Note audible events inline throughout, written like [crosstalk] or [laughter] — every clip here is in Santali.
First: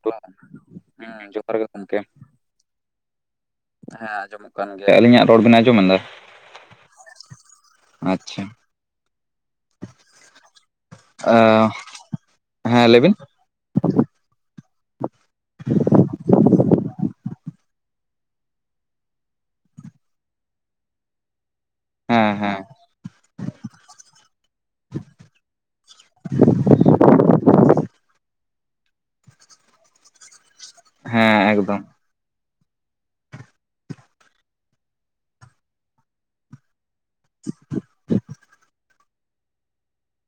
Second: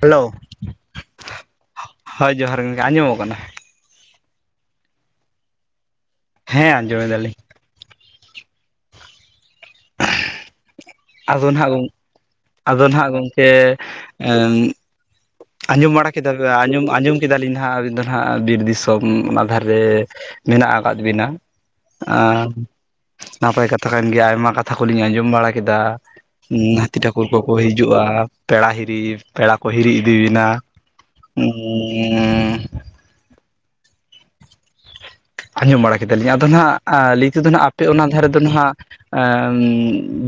ᱦᱮᱞᱳ, ᱦᱮᱸ ᱡᱚᱦᱟᱨ ᱜᱮ ᱜᱚᱢᱠᱮ ᱦᱳᱭ ᱡᱚᱦᱟᱨ ᱜᱮ ᱜᱚᱢᱠᱮ, ᱟᱸᱡᱚᱢᱚᱜ ᱠᱟᱱᱟ ᱾ ᱦᱮᱸ, ᱟᱸᱡᱚᱢᱚᱜ ᱠᱟᱱ ᱜᱮᱭᱟ᱾ ᱟᱞᱤᱧᱟᱜ ᱨᱚᱲ ᱵᱤᱱ ᱟᱸᱡᱚᱢ ᱮᱫᱟ? ᱦᱮᱸ ᱟᱸᱡᱚᱢ ᱮᱫᱟ ᱞᱤᱧ ᱾ ᱟᱪᱪᱷᱟ ᱾ ᱟᱫᱚ ᱱᱟᱦᱜ ᱜᱚᱝ ᱟᱫᱚ ᱦᱮᱸ ᱱᱟᱦᱜ ᱞᱟᱹᱭᱵᱤᱱ ᱜᱚᱢᱠᱮ ᱮᱸ ᱟᱸᱡᱚᱢ ᱵᱟᱲᱟ ᱠᱮᱫᱟ ᱵᱮ ᱟᱸᱡᱚᱢ ᱟᱸᱡᱚᱢ ᱠᱮᱫᱟᱞᱤᱧ ᱱᱟᱦᱟᱜ ᱟᱹᱵᱤᱱ ᱫᱚ ᱱᱦᱟᱜ ᱵᱤᱨ ᱫᱤᱥᱚᱢ ᱚᱱᱟ ᱫᱷᱟᱨᱮ ᱢᱮᱱᱟᱜ ᱟᱠᱟᱫ ᱵᱤᱱᱟ᱾ ᱦᱮᱸ ᱟᱸ ᱦᱮᱸ ᱱᱟᱯᱟᱭ ᱠᱟᱛᱷᱟ ᱠᱟᱱ ᱜᱮᱭᱟ, ᱟᱭᱢᱟ ᱠᱟᱛᱷᱟ ᱠᱚᱞᱤᱧ ᱟᱸᱡᱚᱢ ᱵᱟᱲᱟ, ᱠᱮᱫᱟ, ᱦᱟᱹᱛᱤ ᱴᱷᱟᱹᱠᱩᱨ ᱠᱚᱠᱚ ᱦᱤᱡᱩᱜᱼᱟ ᱾ ᱯᱮᱲᱟ ᱦᱤᱨᱤ, ᱯᱮᱲᱟ ᱠᱚ ᱦᱤᱨᱤ ᱤᱫᱤ ᱵᱤᱱᱟ ᱾ ᱦᱮᱸ ᱮᱠᱫᱚᱢ ᱟᱸᱡᱚᱢ ᱵᱟᱲᱟ ᱠᱮᱫᱟᱞᱤᱧ ᱟᱫᱚ ᱱᱟᱦᱜ ᱞᱟᱹᱭ ᱛᱮᱫᱚ ᱱᱟᱦᱜ ᱟᱯᱮ ᱚᱱᱟ ᱫᱷᱟᱨᱮ ᱫᱚ ᱱᱟᱦᱟᱜ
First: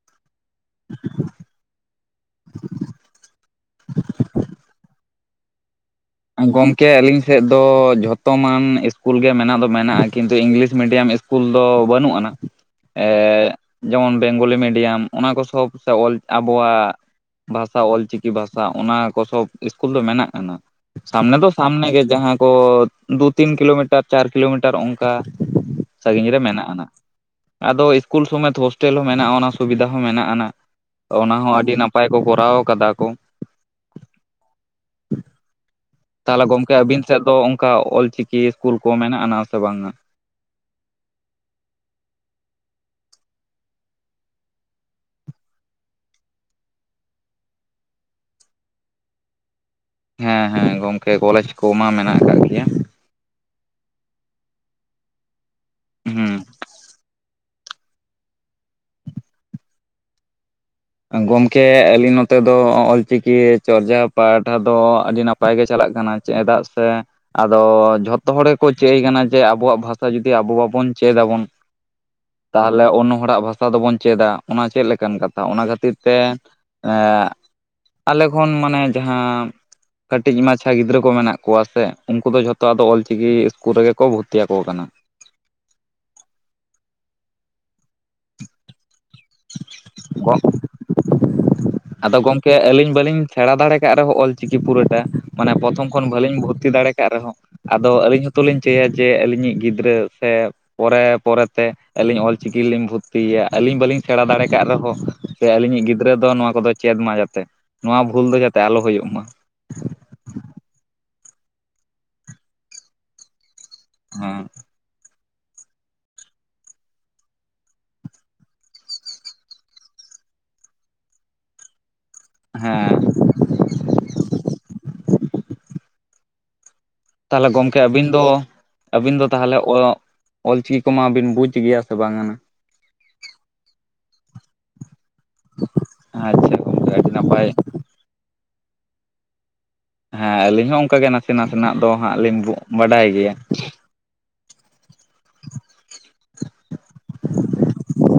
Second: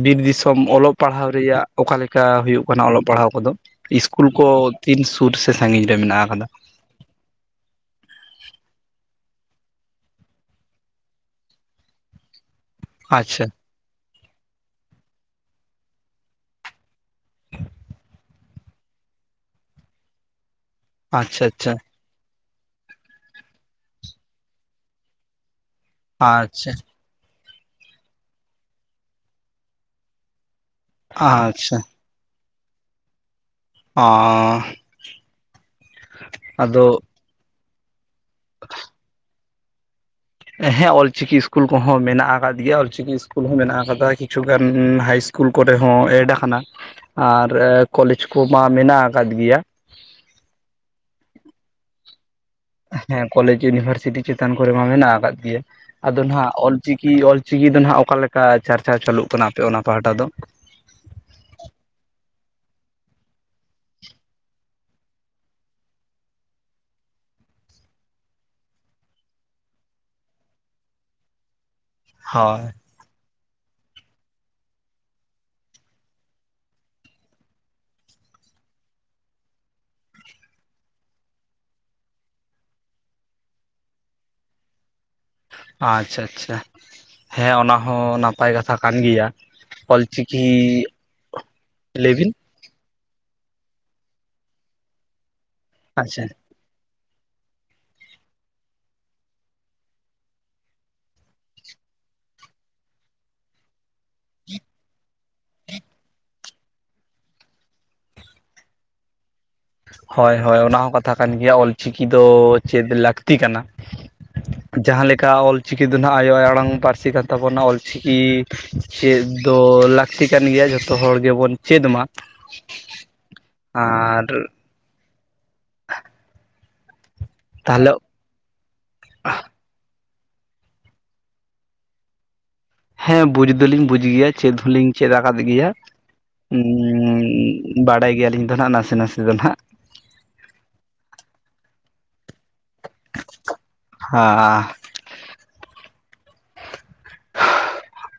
ᱵᱤᱨ ᱫᱤᱥᱚᱢ ᱚᱞᱚᱜ ᱯᱟᱲᱦᱟᱣ ᱨᱮᱭᱟᱜ ᱚᱠᱟᱞᱮᱠᱟ ᱦᱩᱭᱩᱜ ᱠᱟᱱᱟ ᱚᱞᱚᱜ ᱯᱟᱲᱦᱟᱣ ᱠᱚ ᱫᱚ? ᱤᱥᱠᱩᱞ ᱠᱚ ᱛᱤᱱ ᱥᱩᱨ ᱥᱮ ᱥᱟᱺᱜᱤᱧ ᱨᱮ ᱢᱮᱱᱟᱜᱼᱟ? ᱜᱚᱢᱠᱮ ᱟᱹᱞᱤᱧ ᱥᱮᱫ ᱫᱚ ᱡᱷᱚᱛᱚᱢᱟᱱ ᱤᱥᱠᱩᱞ ᱜᱮ ᱢᱮᱱᱟᱜ ᱫᱚ ᱢᱮᱱᱟᱜᱼᱟ ᱠᱤᱱᱛᱩ ᱤᱝᱞᱤᱥ ᱢᱤᱰᱤᱭᱟᱢ ᱤᱥ ᱠᱩᱞ ᱫᱚ ᱵᱟᱹᱱᱩᱜ ᱟᱱᱟ ᱾ ᱮᱻ ᱟᱪᱪᱷᱟ ᱡᱮᱢᱚᱱ ᱵᱮᱝᱜᱚᱞᱤ ᱢᱤᱰᱤᱭᱟᱢ, ᱚᱱᱟ ᱠᱚ ᱥᱚᱵ ᱥᱮ ᱚᱞ ᱟᱵᱚᱣᱟᱜ ᱵᱷᱟᱥᱟ ᱚᱞᱪᱤᱠᱤ ᱵᱷᱟᱥᱟ ᱚᱱᱟ ᱠᱚ ᱥᱚᱵ ᱤᱥᱠᱩᱞ ᱫᱚ ᱢᱮᱱᱟᱜ ᱟᱱᱟ, ᱥᱟᱢᱱᱮ ᱟᱪᱪᱷᱟ ᱫᱚ ᱟᱪᱪᱷᱟ ᱥᱟᱢᱱᱮ ᱜᱮ ᱡᱟᱦᱟᱸ ᱠᱚ ᱫᱩ ᱛᱤᱱ ᱠᱤᱞᱳᱢᱤᱴᱟᱨ ᱪᱟᱨ ᱠᱤᱞᱳᱢᱤᱴᱟᱨ ᱚᱝᱠᱟ ᱥᱟᱺᱜᱤᱧ ᱨᱮ ᱢᱮᱱᱟᱜ ᱟᱪᱪᱷᱟ ᱟᱱᱟ ᱾ ᱟᱫᱚ ᱤᱥᱠᱩᱞ ᱥᱚᱢᱮᱛ ᱦᱳᱥᱴᱮᱞ ᱦᱚᱸ ᱢᱮᱱᱟᱜᱼᱟ, ᱚᱱᱟ ᱥᱩᱵᱤᱫᱟ ᱦᱚᱸ ᱢᱮᱱᱟᱜ ᱟᱱᱟ ᱚᱱᱟ ᱦᱚᱸ ᱟᱹᱰᱤ ᱟᱪᱪᱷᱟ ᱱᱟᱯ ᱯᱟᱭ ᱠᱚ ᱠᱚᱨᱟᱣ ᱠᱟᱫᱟ ᱠᱚ ᱾ ᱦᱚᱸ ᱾ ᱛᱟᱦᱚᱞᱮ ᱜᱚᱢᱠᱮ ᱟᱹᱵᱤᱱ ᱥᱮᱫ ᱫᱚ ᱚᱝᱠᱟ ᱚᱞᱪᱤᱠᱤ ᱤᱥᱠᱩᱞ ᱠᱚ ᱢᱮᱱᱟᱜ ᱟᱱᱟ ᱥᱮ ᱵᱟᱝᱼᱟ? ᱦᱮᱸ ᱚᱞᱪᱤᱠᱤ ᱤᱥᱠᱩᱞ ᱠᱚᱦᱚᱸ ᱢᱮᱱᱟᱜ ᱟᱠᱟᱫ ᱜᱮᱭᱟ, ᱚᱞᱪᱤᱠᱤ ᱤᱥᱠᱩᱞ ᱦᱚᱸ ᱢᱮᱱᱟᱜ ᱟᱠᱟᱫᱟ, ᱠᱤᱪᱷᱩ ᱜᱟᱱ ᱦᱟᱭ ᱤᱥ ᱠᱩᱞ ᱠᱚᱨᱮ ᱦᱚᱸ ᱮᱰ ᱠᱟᱱᱟ ᱟᱨ ᱠᱚᱞᱮᱡᱽ ᱠᱚᱢᱟ ᱢᱮᱱᱟᱜ ᱟᱠᱟᱫ ᱜᱮᱭᱟ ᱾ ᱦᱮᱸ ᱦᱮᱸ ᱜᱚᱝᱠᱮ ᱠᱚᱞᱮᱡᱽ ᱠᱚᱢᱟ ᱢᱮᱱᱟᱜ ᱠᱟᱜ ᱜᱮᱭᱟ ᱾ ᱦᱮᱸ ᱠᱚᱞᱮᱡᱽ ᱤᱭᱩᱱᱤᱵᱷᱟᱨᱥᱤᱴᱤ ᱪᱮᱛᱟᱱ ᱠᱚᱨᱮ ᱢᱟ ᱢᱮᱱᱟᱜ ᱟᱠᱟᱫ ᱜᱮᱭᱟ ᱟᱫᱚ ᱦᱩᱸ ᱱᱟᱦᱟᱜ ᱚᱞᱪᱤᱠᱤ ᱚᱞ ᱪᱤᱠᱤ ᱫᱚ ᱱᱟᱦᱟᱜ ᱚᱠᱟ ᱞᱮᱠᱟ ᱪᱟᱨᱪᱟᱣ ᱪᱟᱹᱞᱩᱜ ᱠᱟᱱᱟ ᱟᱯᱮ ᱚᱱᱟ ᱯᱟᱦᱟᱴᱟ ᱫᱚ? ᱜᱚᱢᱠᱮ ᱟᱹᱞᱤᱱ ᱱᱚᱛᱮ ᱫᱚ ᱚᱞᱪᱤᱠᱤ ᱪᱚᱨᱡᱟᱣ ᱯᱟᱦᱴᱟ ᱫᱚ ᱟᱹᱰᱤ ᱱᱟᱯ ᱯᱟᱭ ᱜᱮ ᱪᱟᱞᱟᱜ ᱠᱟᱱᱟ ᱪᱮᱸᱫᱟᱜ ᱥᱮ ᱟᱫᱚ ᱡᱷᱚᱛᱚ ᱦᱚᱲ ᱜᱮᱠᱚ ᱪᱟ. ᱭ ᱠᱟᱱᱟ ᱡᱮ ᱟᱵᱚᱣᱟᱜ ᱵᱷᱟᱥᱟ ᱡᱩᱫᱤ ᱟᱵᱚ ᱵᱟᱵᱚᱱ ᱪᱮᱫ ᱟᱵᱚᱱ ᱦᱳᱭ ᱛᱟᱦᱚᱞᱮ ᱳᱱᱱᱚ ᱦᱚᱲᱟᱜ ᱵᱷᱟᱥᱟ ᱫᱚᱵᱚᱱ ᱪᱮᱫᱟ ᱚᱱᱟ ᱪᱮᱜ ᱞᱮᱠᱟᱱ ᱠᱟᱛᱷᱟ ᱚᱱᱟ ᱠᱷᱟ. ᱛ ᱛᱤᱨ ᱛᱮ ᱮᱸ ᱟᱞᱮ ᱠᱷᱚᱱ ᱢᱟᱱᱮ ᱡᱟᱦᱟᱸ ᱠᱟᱹᱴᱤᱡ ᱢᱟᱪᱷᱟ ᱜᱤᱫᱽᱨᱟᱹ ᱠᱚ ᱢᱮᱱᱟᱜ ᱠᱚᱣᱟ ᱥᱮ ᱩᱱᱠᱩ ᱫᱚ ᱡᱷᱚᱛᱚ ᱟᱫᱚ ᱚᱞᱪᱤᱠᱤ ᱤᱥᱠᱩᱞ ᱨᱮᱜᱮ ᱠᱚ ᱵᱷᱚᱨᱛᱤ ᱟᱠᱚ ᱠᱟᱱᱟ ᱾ ᱟᱪᱪᱷᱟ ᱟᱪᱪᱷᱟ, ᱦᱮᱸ ᱚᱱᱟ ᱦᱚᱸ ᱱᱟᱯᱟᱭ ᱠᱟᱛᱷᱟ ᱠᱟᱱ ᱜᱮᱭᱟ ᱾ [unintelligible] ᱟᱫᱚ ᱞᱟᱹᱭᱵᱤᱱ ᱜᱚᱢ ᱠᱮ ᱟᱹᱞᱤᱧ ᱵᱟᱹᱞᱤᱧ ᱥᱮᱬᱟ ᱫᱟᱲᱮ ᱠᱟᱜ ᱨᱮᱦᱚᱸ ᱚᱞ ᱪᱤᱠᱤ ᱯᱩᱨᱟᱹᱴᱟ ᱢᱟᱱᱮ ᱯᱚᱛᱷᱚᱢ ᱠᱷᱚᱱ ᱟᱪᱪᱷᱟ ᱵᱟᱹᱞᱤᱧ ᱵᱷᱩ ᱛᱤ ᱫᱟᱲᱮ ᱠᱟᱜ ᱨᱮᱦᱚᱸ ᱟᱫᱚ ᱟᱹᱞᱤᱧ ᱦᱚᱸᱛ ᱞᱤᱧ ᱪᱟᱹᱭᱟ ᱡᱮ ᱟᱹᱞᱤᱧᱤᱡ ᱜᱤᱫᱽᱨᱟᱹ ᱥᱮ ᱯᱚᱨᱮ ᱯᱚᱨᱮᱛᱮ ᱟᱹᱞᱤᱧ ᱚᱞᱪᱤᱠᱤ ᱨᱮᱞᱤᱧ ᱵᱷᱚᱛᱛᱤᱭᱟ ᱟᱹᱞᱤᱧ ᱵᱟᱹᱞᱤᱧ ᱥᱮᱬᱟ ᱫᱟᱲᱮ ᱠᱟᱜ ᱨᱮᱦᱚᱸ ᱥᱮ ᱟᱹᱞᱤᱧᱤᱡ ᱜᱤᱫᱽᱨᱟᱹ ᱫᱚ ᱱᱚᱣᱟ ᱠᱚᱫᱚᱭ ᱪᱮᱫ ᱢᱟ ᱡᱟᱛᱮ ᱱᱚᱣᱟ ᱵᱷᱩᱞ ᱫᱚ ᱡᱟᱛᱮ ᱟᱞᱚ ᱦᱩᱭᱩᱜ ᱢᱟ ᱾ ᱦᱚᱭ ᱦᱚᱭ ᱚᱱᱟ ᱦᱚᱸ ᱠᱟᱛᱷᱟ ᱠᱟᱱ ᱜᱮᱭᱟ ᱚᱞᱪᱤᱠᱤ ᱫᱚ ᱪᱮᱫᱽ ᱞᱟᱠᱛᱤ ᱠᱟᱱᱟ ᱾ ᱦᱮᱸ ᱡᱟᱦᱟᱸ ᱞᱮᱠᱟ ᱚᱞ ᱪᱤᱠᱤ ᱫᱚ ᱱᱟᱜ ᱟᱭᱳ ᱟᱲᱟᱝ ᱯᱟᱹᱨᱥᱤ ᱠᱟᱱ ᱛᱟᱵᱚᱱᱟ ᱚᱞᱪᱤ ᱠᱤ ᱪᱮᱫ ᱫᱚ ᱞᱟᱠᱛᱤ ᱠᱟᱱ ᱜᱮᱭᱟ ᱡᱷᱚᱛᱚ ᱦᱚᱲ ᱜᱮᱵᱚᱱ ᱪᱮᱫ ᱢᱟ ᱾ ᱦᱮᱸ ᱟᱨ ᱛᱟᱦᱚᱞᱮ ᱜᱚᱢᱠᱮ ᱟᱹᱵᱤᱱ ᱫᱚ ᱟᱹᱵᱤᱱ ᱫᱚ ᱛᱟᱦᱚᱞᱮ ᱚ ᱚᱞᱪᱤᱠᱤ ᱠᱚᱢᱟᱵᱤᱱ ᱵᱩᱡᱽ ᱜᱮᱭᱟ ᱥᱮ ᱵᱟᱝᱱᱟ? ᱦᱮᱸ ᱵᱩᱡ ᱫᱚᱞᱤᱧ ᱵᱩᱡ ᱜᱮᱭᱟ ᱪᱮᱫ ᱦᱚᱸᱞᱤᱧ ᱪᱮᱫ ᱟᱠᱟᱫ ᱜᱮᱭᱟ ᱟᱪᱪᱷᱟ ᱩ ᱜᱚᱝᱠᱮ ᱟᱹᱰᱤ ᱱᱟᱯᱟᱭ ᱵᱟᱲᱟᱭ ᱜᱮᱭᱟᱞᱤᱧ ᱫᱚ ᱱᱟᱜ ᱱᱟᱥᱮ ᱱᱟᱥᱮ ᱫᱚ ᱱᱟᱦᱟᱜ ᱦᱮᱸ ᱟᱹᱞᱤᱧ ᱦᱚᱸ ᱚᱱᱠᱟ ᱜᱮ ᱱᱟᱥᱮ ᱱᱟᱥᱮᱱᱟᱜ ᱫᱚ ᱦᱟᱸᱜ ᱞᱤᱧ [unintelligible] ᱵᱟᱰᱟᱭ ᱜᱮᱭᱟ ᱦᱟ [inaudible]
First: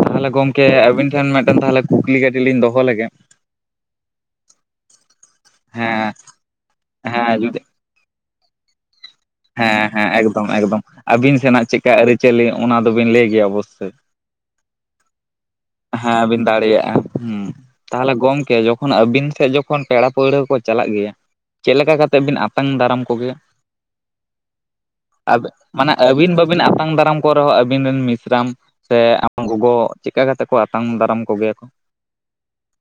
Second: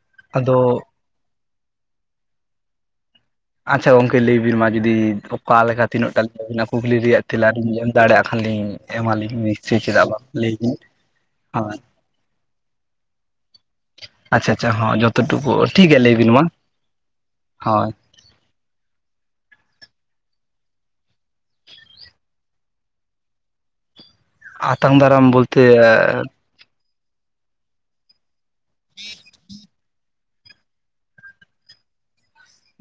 ᱛᱟᱦᱞᱮ ᱟᱫᱚ ᱜᱚᱝᱠᱮ ᱟᱵᱤᱱ ᱴᱷᱮᱱ ᱢᱤᱫᱴᱮᱱ ᱛᱟᱦᱚᱞᱮ ᱠᱩᱠᱞᱤ ᱠᱟᱹᱴᱤᱡ ᱞᱤᱧ ᱫᱚᱦᱚ ᱞᱮᱜᱮ ᱟᱪᱷᱟ ᱜᱚᱝᱠᱮ ᱞᱟᱹᱭᱵᱤᱱ ᱢᱟ ᱡᱩᱫᱤ ᱚᱠᱟ ᱞᱮᱠᱟ ᱦᱮᱸ ᱛᱤᱱᱟᱹᱜᱴᱟ [unintelligible] ᱠᱩᱠᱞᱤ ᱨᱮᱭᱟᱜ ᱦᱮᱸ ᱛᱮᱞᱟ ᱡᱩᱫᱤ ᱞᱤᱧ ᱮᱢ ᱫᱟᱲᱮᱭᱟᱜ ᱠᱷᱟᱱᱞᱤᱧ ᱮᱢᱟᱞᱤᱧ ᱱᱤᱥᱪᱳᱭ ᱦᱮᱸ ᱪᱮᱫᱟᱜ ᱦᱮᱸ ᱵᱟᱝ ᱮᱠᱫᱚᱢ ᱞᱟᱹᱭ ᱵᱤᱱ ᱮᱠᱫᱚᱢ ᱟᱹᱵᱤᱱ ᱥᱮᱱᱟᱜ ᱦᱳᱭ ᱪᱮᱫᱠᱟ ᱟᱹᱨᱤᱪᱟᱹᱞᱤ ᱚᱱᱟ ᱫᱚᱵᱤᱱ ᱞᱟᱹᱭ ᱜᱮᱭᱟ ᱚᱵᱚᱥᱳᱭ ᱟᱪᱪᱷᱟ ᱟᱪᱪᱷᱟ ᱦᱚᱸ ᱡᱚᱛ ᱴᱩᱠᱩ ᱴᱷᱤᱠ ᱜᱮᱭᱟ ᱞᱟᱹᱭ ᱦᱮᱸ ᱵᱤᱱ ᱢᱟ ᱫᱟᱲᱮᱭᱟᱜᱼᱟ, ᱦᱩᱸ ᱦᱳᱭ ᱛᱟᱦᱚᱞᱮ ᱜᱚᱝᱠᱮ ᱡᱚᱠᱷᱚᱱ ᱟᱹᱵᱤᱱ ᱥᱮᱫ ᱡᱚᱠᱷᱚᱱ ᱯᱮᱲᱟ ᱯᱟᱹᱲᱦᱟᱹ ᱠᱚ ᱪᱟᱞᱟᱜ ᱜᱮᱭᱟ ᱪᱮᱫ ᱞᱮᱠᱟ ᱠᱟᱛᱮ ᱵᱤᱱ ᱟ ᱟᱛᱟᱝ ᱫᱟᱨᱟᱢ ᱠᱚᱜᱮᱭᱟ?, ᱟᱛᱟᱝ ᱫᱟᱨᱟᱢ ᱵᱚᱞᱛᱮ [unintelligible] ᱢᱟᱱᱮ ᱟᱹᱵᱤᱱ ᱵᱟᱹᱵᱤᱱ ᱟᱛᱟᱝ ᱫᱟᱨᱟᱢ ᱠᱚ ᱨᱮᱦᱚᱸ ᱟᱵᱤᱱ ᱨᱮᱱ ᱢᱤᱥᱨᱟᱢ ᱥᱮ ᱟᱢ ᱜᱚᱜᱚ ᱪᱮᱫᱠᱟ ᱠᱟᱛᱮ ᱠᱚ ᱟᱛᱟᱝ ᱫᱟᱨᱟᱢ ᱠᱚᱜᱮᱭᱟ ᱠᱚ?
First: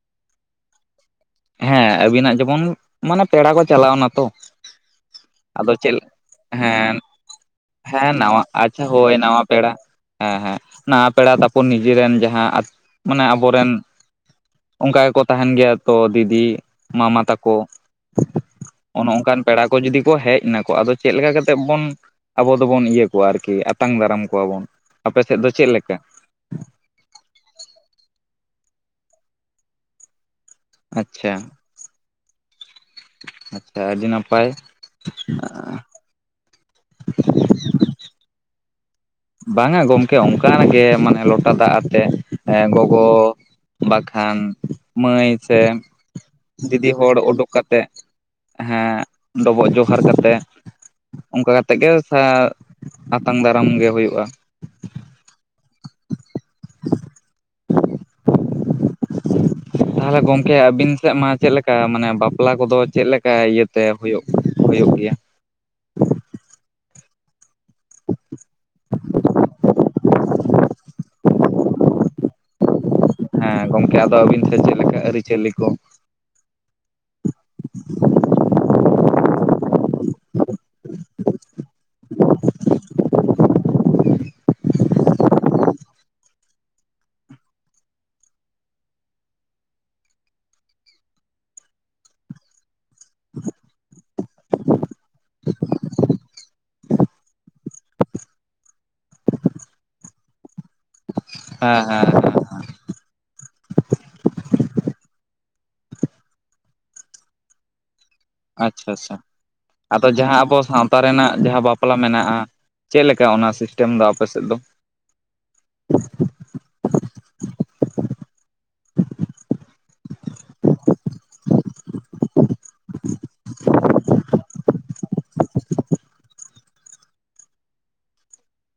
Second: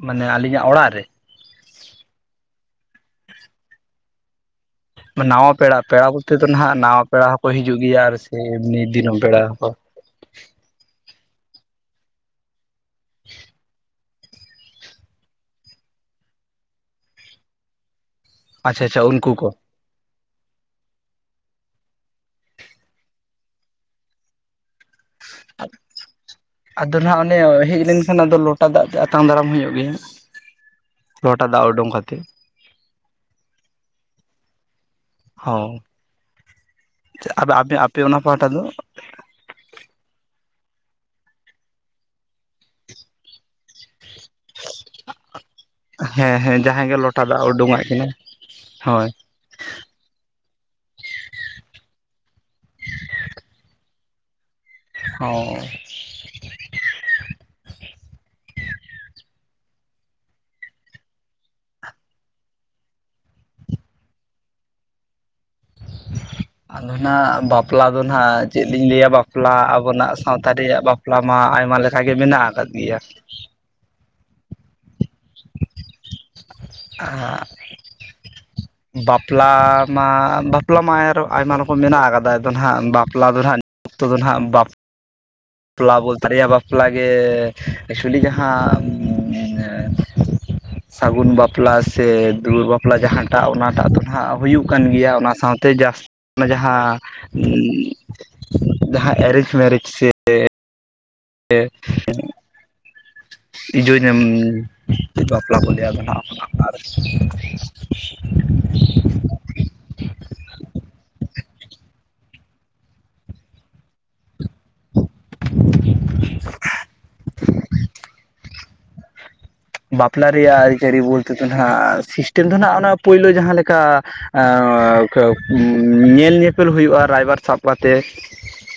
ᱢᱟᱱᱮ ᱟᱹᱞᱤᱧᱟᱜ ᱚᱲᱟᱜ ᱨᱮ? ᱦᱮᱸ ᱟᱵᱤᱱᱟᱜ [unintelligible] ᱢᱟᱱᱮ ᱯᱮᱲᱟ ᱠᱚ ᱪᱟᱞᱟᱣ ᱱᱟ ᱛᱚ ᱱᱟᱣᱟ ᱟᱫᱚ ᱯᱮᱲᱟ ᱪᱮᱫ ᱯᱮᱲᱟ ᱵᱚᱞᱛᱮ ᱫᱚ ᱱᱟᱦᱟᱜ ᱦᱮᱸ ᱱᱟᱣᱟ ᱯᱮᱲᱟ ᱦᱚᱸᱠᱚ ᱦᱤᱡᱩᱜ ᱜᱮᱭᱟ ᱦᱮᱸ ᱟᱨ ᱥᱮ ᱱᱟᱣᱟ ᱮᱢᱱᱤ ᱟᱪᱪᱷᱟ ᱦᱳᱭ ᱫᱤᱱᱟᱹᱢ ᱯᱮᱲᱟ ᱱᱟᱣᱟ ᱦᱚᱸᱠᱚ? ᱦᱮᱸ ᱦᱮᱸ ᱱᱟᱣᱟ ᱯᱮᱲᱟ ᱛᱟᱯᱚᱨ ᱱᱤᱡᱮᱨᱮᱱ ᱡᱟᱦᱟᱸ, [unintelligible] ᱢᱟᱱᱮ ᱟᱵᱚ ᱨᱮᱱ ᱚᱱᱠᱟ ᱜᱮᱠᱚ ᱛᱟᱦᱮᱱ ᱜᱮᱭᱟ ᱛᱚ ᱫᱤᱫᱤ ᱢᱟᱢᱟ ᱛᱟᱠᱚ ᱟᱪᱪᱷᱟ ᱟᱪᱪᱷᱟ ᱚᱱᱮ ᱩᱱᱠᱩ ᱚᱱᱠᱟᱱ ᱯᱮᱲᱟ ᱠᱚ ᱡᱩᱫᱤ ᱠᱚ ᱦᱮᱡᱱᱟᱠᱚ ᱟᱫᱚ ᱪᱮᱫᱞᱮᱠᱟ ᱠᱟᱛᱮ ᱵᱚᱱ ᱟᱵᱚ ᱫᱚᱵᱚᱱ ᱤᱭᱟᱹ ᱠᱚᱣᱟ ᱟᱨᱠᱤ ᱟᱛᱟᱝ ᱫᱟᱨᱟᱢ ᱠᱚᱣᱟ ᱵᱚᱱ, ᱟᱯᱮ ᱥᱮᱫ ᱫᱚ ᱪᱮᱫ ᱞᱮᱠᱟ? ᱟᱫᱚ ᱱᱟᱸᱜ ᱚᱱᱮ ᱦᱮᱡ ᱞᱮᱱᱠᱷᱟᱱ ᱟᱫᱚ ᱞᱚᱴᱟ ᱫᱟᱜ ᱛᱮ ᱟᱛᱟᱝ ᱫᱟᱨᱟᱢ ᱦᱩᱭᱩᱜ ᱜᱮᱭᱟ᱾ ᱞᱚᱴᱟ ᱫᱟᱜ ᱩᱰᱩᱝ ᱠᱟᱛᱮ᱾ ᱟᱪᱷᱟ ᱟᱹᱰᱤ ᱱᱟᱯᱟᱭ᱾ ᱦᱚ ᱪᱮᱫ ᱟᱯᱮ ᱟᱯᱮ ᱚᱱᱟ ᱯᱟᱦᱟᱴᱟ ᱫᱚ? ᱵᱟᱝᱟ ᱜᱚᱢᱠᱮ ᱚᱱᱠᱟᱱ ᱜᱮ ᱢᱟᱱᱮ ᱞᱚᱴᱟ ᱫᱟᱜ ᱟᱛᱮ ᱮᱸ ᱜᱚᱜᱚ ᱵᱟᱠᱷᱟᱱ ᱢᱟᱹᱭ ᱥᱮ ᱦᱮᱸ ᱦᱮᱸ ᱡᱟᱦᱟᱸᱭ ᱫᱤᱫᱤ ᱜᱮ ᱦᱚᱲ ᱞᱚᱴᱟ ᱫᱟᱜ ᱩᱰᱩᱠ ᱩᱰᱩᱝᱟᱜ ᱠᱟᱛᱮᱫ ᱠᱤᱱᱟᱹ ᱦᱮᱸ ᱦᱳᱭ ᱰᱚᱵᱚᱜ ᱡᱚᱦᱟᱨ ᱠᱟᱛᱮ ᱚᱱᱠᱟ ᱠᱟᱛᱮ ᱜᱮ ᱥᱟ ᱟᱛᱟᱝ ᱫᱟᱨᱟᱢ ᱜᱮ ᱦᱩᱭ ᱠᱚᱜᱼᱟ᱾ ᱦᱚᱸ᱾ [inaudible] ᱛᱟᱦᱚᱞᱮ ᱜᱚᱝᱠᱮ ᱟᱹᱵᱤᱱ ᱥᱮᱫ ᱢᱟ ᱪᱮᱫᱞᱮᱠᱟ ᱢᱟᱱᱮ ᱵᱟᱯᱞᱟ ᱠᱚᱫᱚ ᱪᱮᱫᱞᱮᱠᱟ ᱤᱭᱟᱹᱛᱮ ᱦᱩᱭᱩᱜ ᱦᱩᱭᱩᱜ ᱜᱮᱭᱟ? ᱟᱫᱚ ᱱᱟᱸᱜ ᱵᱟᱯᱞᱟ ᱫᱚ ᱱᱟᱸᱜ ᱪᱮᱫ ᱞᱤᱧ ᱞᱟᱹᱭᱟ ᱵᱟ ᱯᱞᱟ ᱟᱵᱚᱱᱟᱜ ᱥᱟᱶᱛᱟ ᱨᱮᱭᱟᱜ ᱵᱟᱯᱞᱟ ᱢᱟ ᱟᱭᱢᱟ ᱞᱮᱠᱟᱜᱮ ᱢᱮᱱᱟᱜ ᱠᱟᱫ ᱜᱮᱭᱟ᱾ ᱦᱮᱸ ᱜᱚᱢᱠᱮ ᱟᱫᱚ ᱟᱹᱵᱤᱱ ᱥᱮᱫ ᱪᱮᱫ ᱞᱮᱠᱟ ᱟᱹᱨᱤᱪᱟᱹᱞᱤ ᱠᱚ? ᱟᱸᱜ [inaudible] [inaudible] ᱵᱟᱯᱞᱟ ᱢᱟ ᱵᱟᱯᱞᱟ ᱢᱟ ᱟᱨᱚ ᱟᱭᱢᱟ ᱨᱚᱠᱚᱢ ᱢᱮᱱᱟᱜ ᱠᱟᱫᱟ ᱟᱫᱚ ᱱᱟᱦᱟᱸᱜ ᱵᱟᱯᱞᱟ ᱫᱚ ᱱᱟᱦᱟᱸᱜ ᱚᱠᱛᱚ ᱫᱚ ᱱᱟᱦᱟᱸᱜ ᱵᱟᱯ ᱯᱞᱟ ᱵᱚᱞᱛᱮ ᱵᱟᱨᱭᱟ ᱵᱟᱯᱞᱟ ᱜᱮ ᱮᱠᱪᱩᱞᱤ ᱡᱟᱦᱟᱸ ᱮᱸ ᱥᱟᱹᱜᱩᱱ ᱵᱟᱯᱞᱟ ᱥᱮ ᱫᱩᱣᱟᱹᱨ ᱵᱟᱯ ᱞᱟ ᱡᱟᱦᱟᱸᱴᱟᱜ ᱚᱱᱟᱴᱟᱜ ᱫᱚ ᱱᱟᱦᱟᱸᱜ ᱦᱩᱭᱩᱜ ᱠᱟᱱ ᱜᱮᱭᱟ ᱚᱱᱟ ᱥᱟᱶᱛᱮ ᱡᱟᱥ ᱚᱱᱟ ᱡᱟᱦᱟᱸ ᱡᱟᱦᱟᱸ ᱮᱨᱮᱧᱡᱽ ᱢᱮᱨᱮᱡᱽ ᱥᱮ ᱛᱮ ᱦᱮᱸ ᱦᱮᱸ ᱩᱸ ᱦᱮᱸ ᱤᱡᱳᱧᱟᱢ ᱵᱟᱯᱞᱟ ᱠᱚ ᱞᱟᱹᱭᱟ ᱵᱮ [unintelligible] ᱟᱪᱪᱷᱟ ᱟᱪᱪᱷᱟ ᱟᱫᱚ ᱡᱟᱦᱟᱸ ᱟᱵᱚ ᱥᱟᱶᱛᱟ ᱨᱮᱱᱟᱜ ᱡᱟᱦᱟᱸ ᱵᱟᱯᱞᱟ ᱢᱮᱱᱟᱜᱼᱟ, ᱪᱮᱫ ᱞᱮᱠᱟ ᱚᱱᱟ ᱥᱤᱥᱴᱮᱢ ᱫᱚ ᱟᱯ ᱥᱮᱫ ᱫᱚ? ᱹᱹ ᱵᱟᱯᱞᱟ ᱨᱮᱭᱟᱜ ᱟᱹᱨᱤᱪᱟᱹᱞᱤ ᱵᱚᱞᱛᱮ ᱫᱚ ᱦᱟᱸᱜ ᱥᱤᱥᱴᱮᱢ ᱫᱚ ᱱᱟᱸᱜ ᱚᱱᱟ ᱯᱳᱭᱞᱳ ᱡᱟᱦᱟᱸ ᱞᱮᱠᱟ ᱟ ᱧᱮᱞ ᱧᱮᱯᱮᱞ ᱦᱩᱭᱩᱜᱼᱟ ᱨᱟᱭᱵᱟᱨ ᱥᱟᱵ ᱠᱟᱛᱮ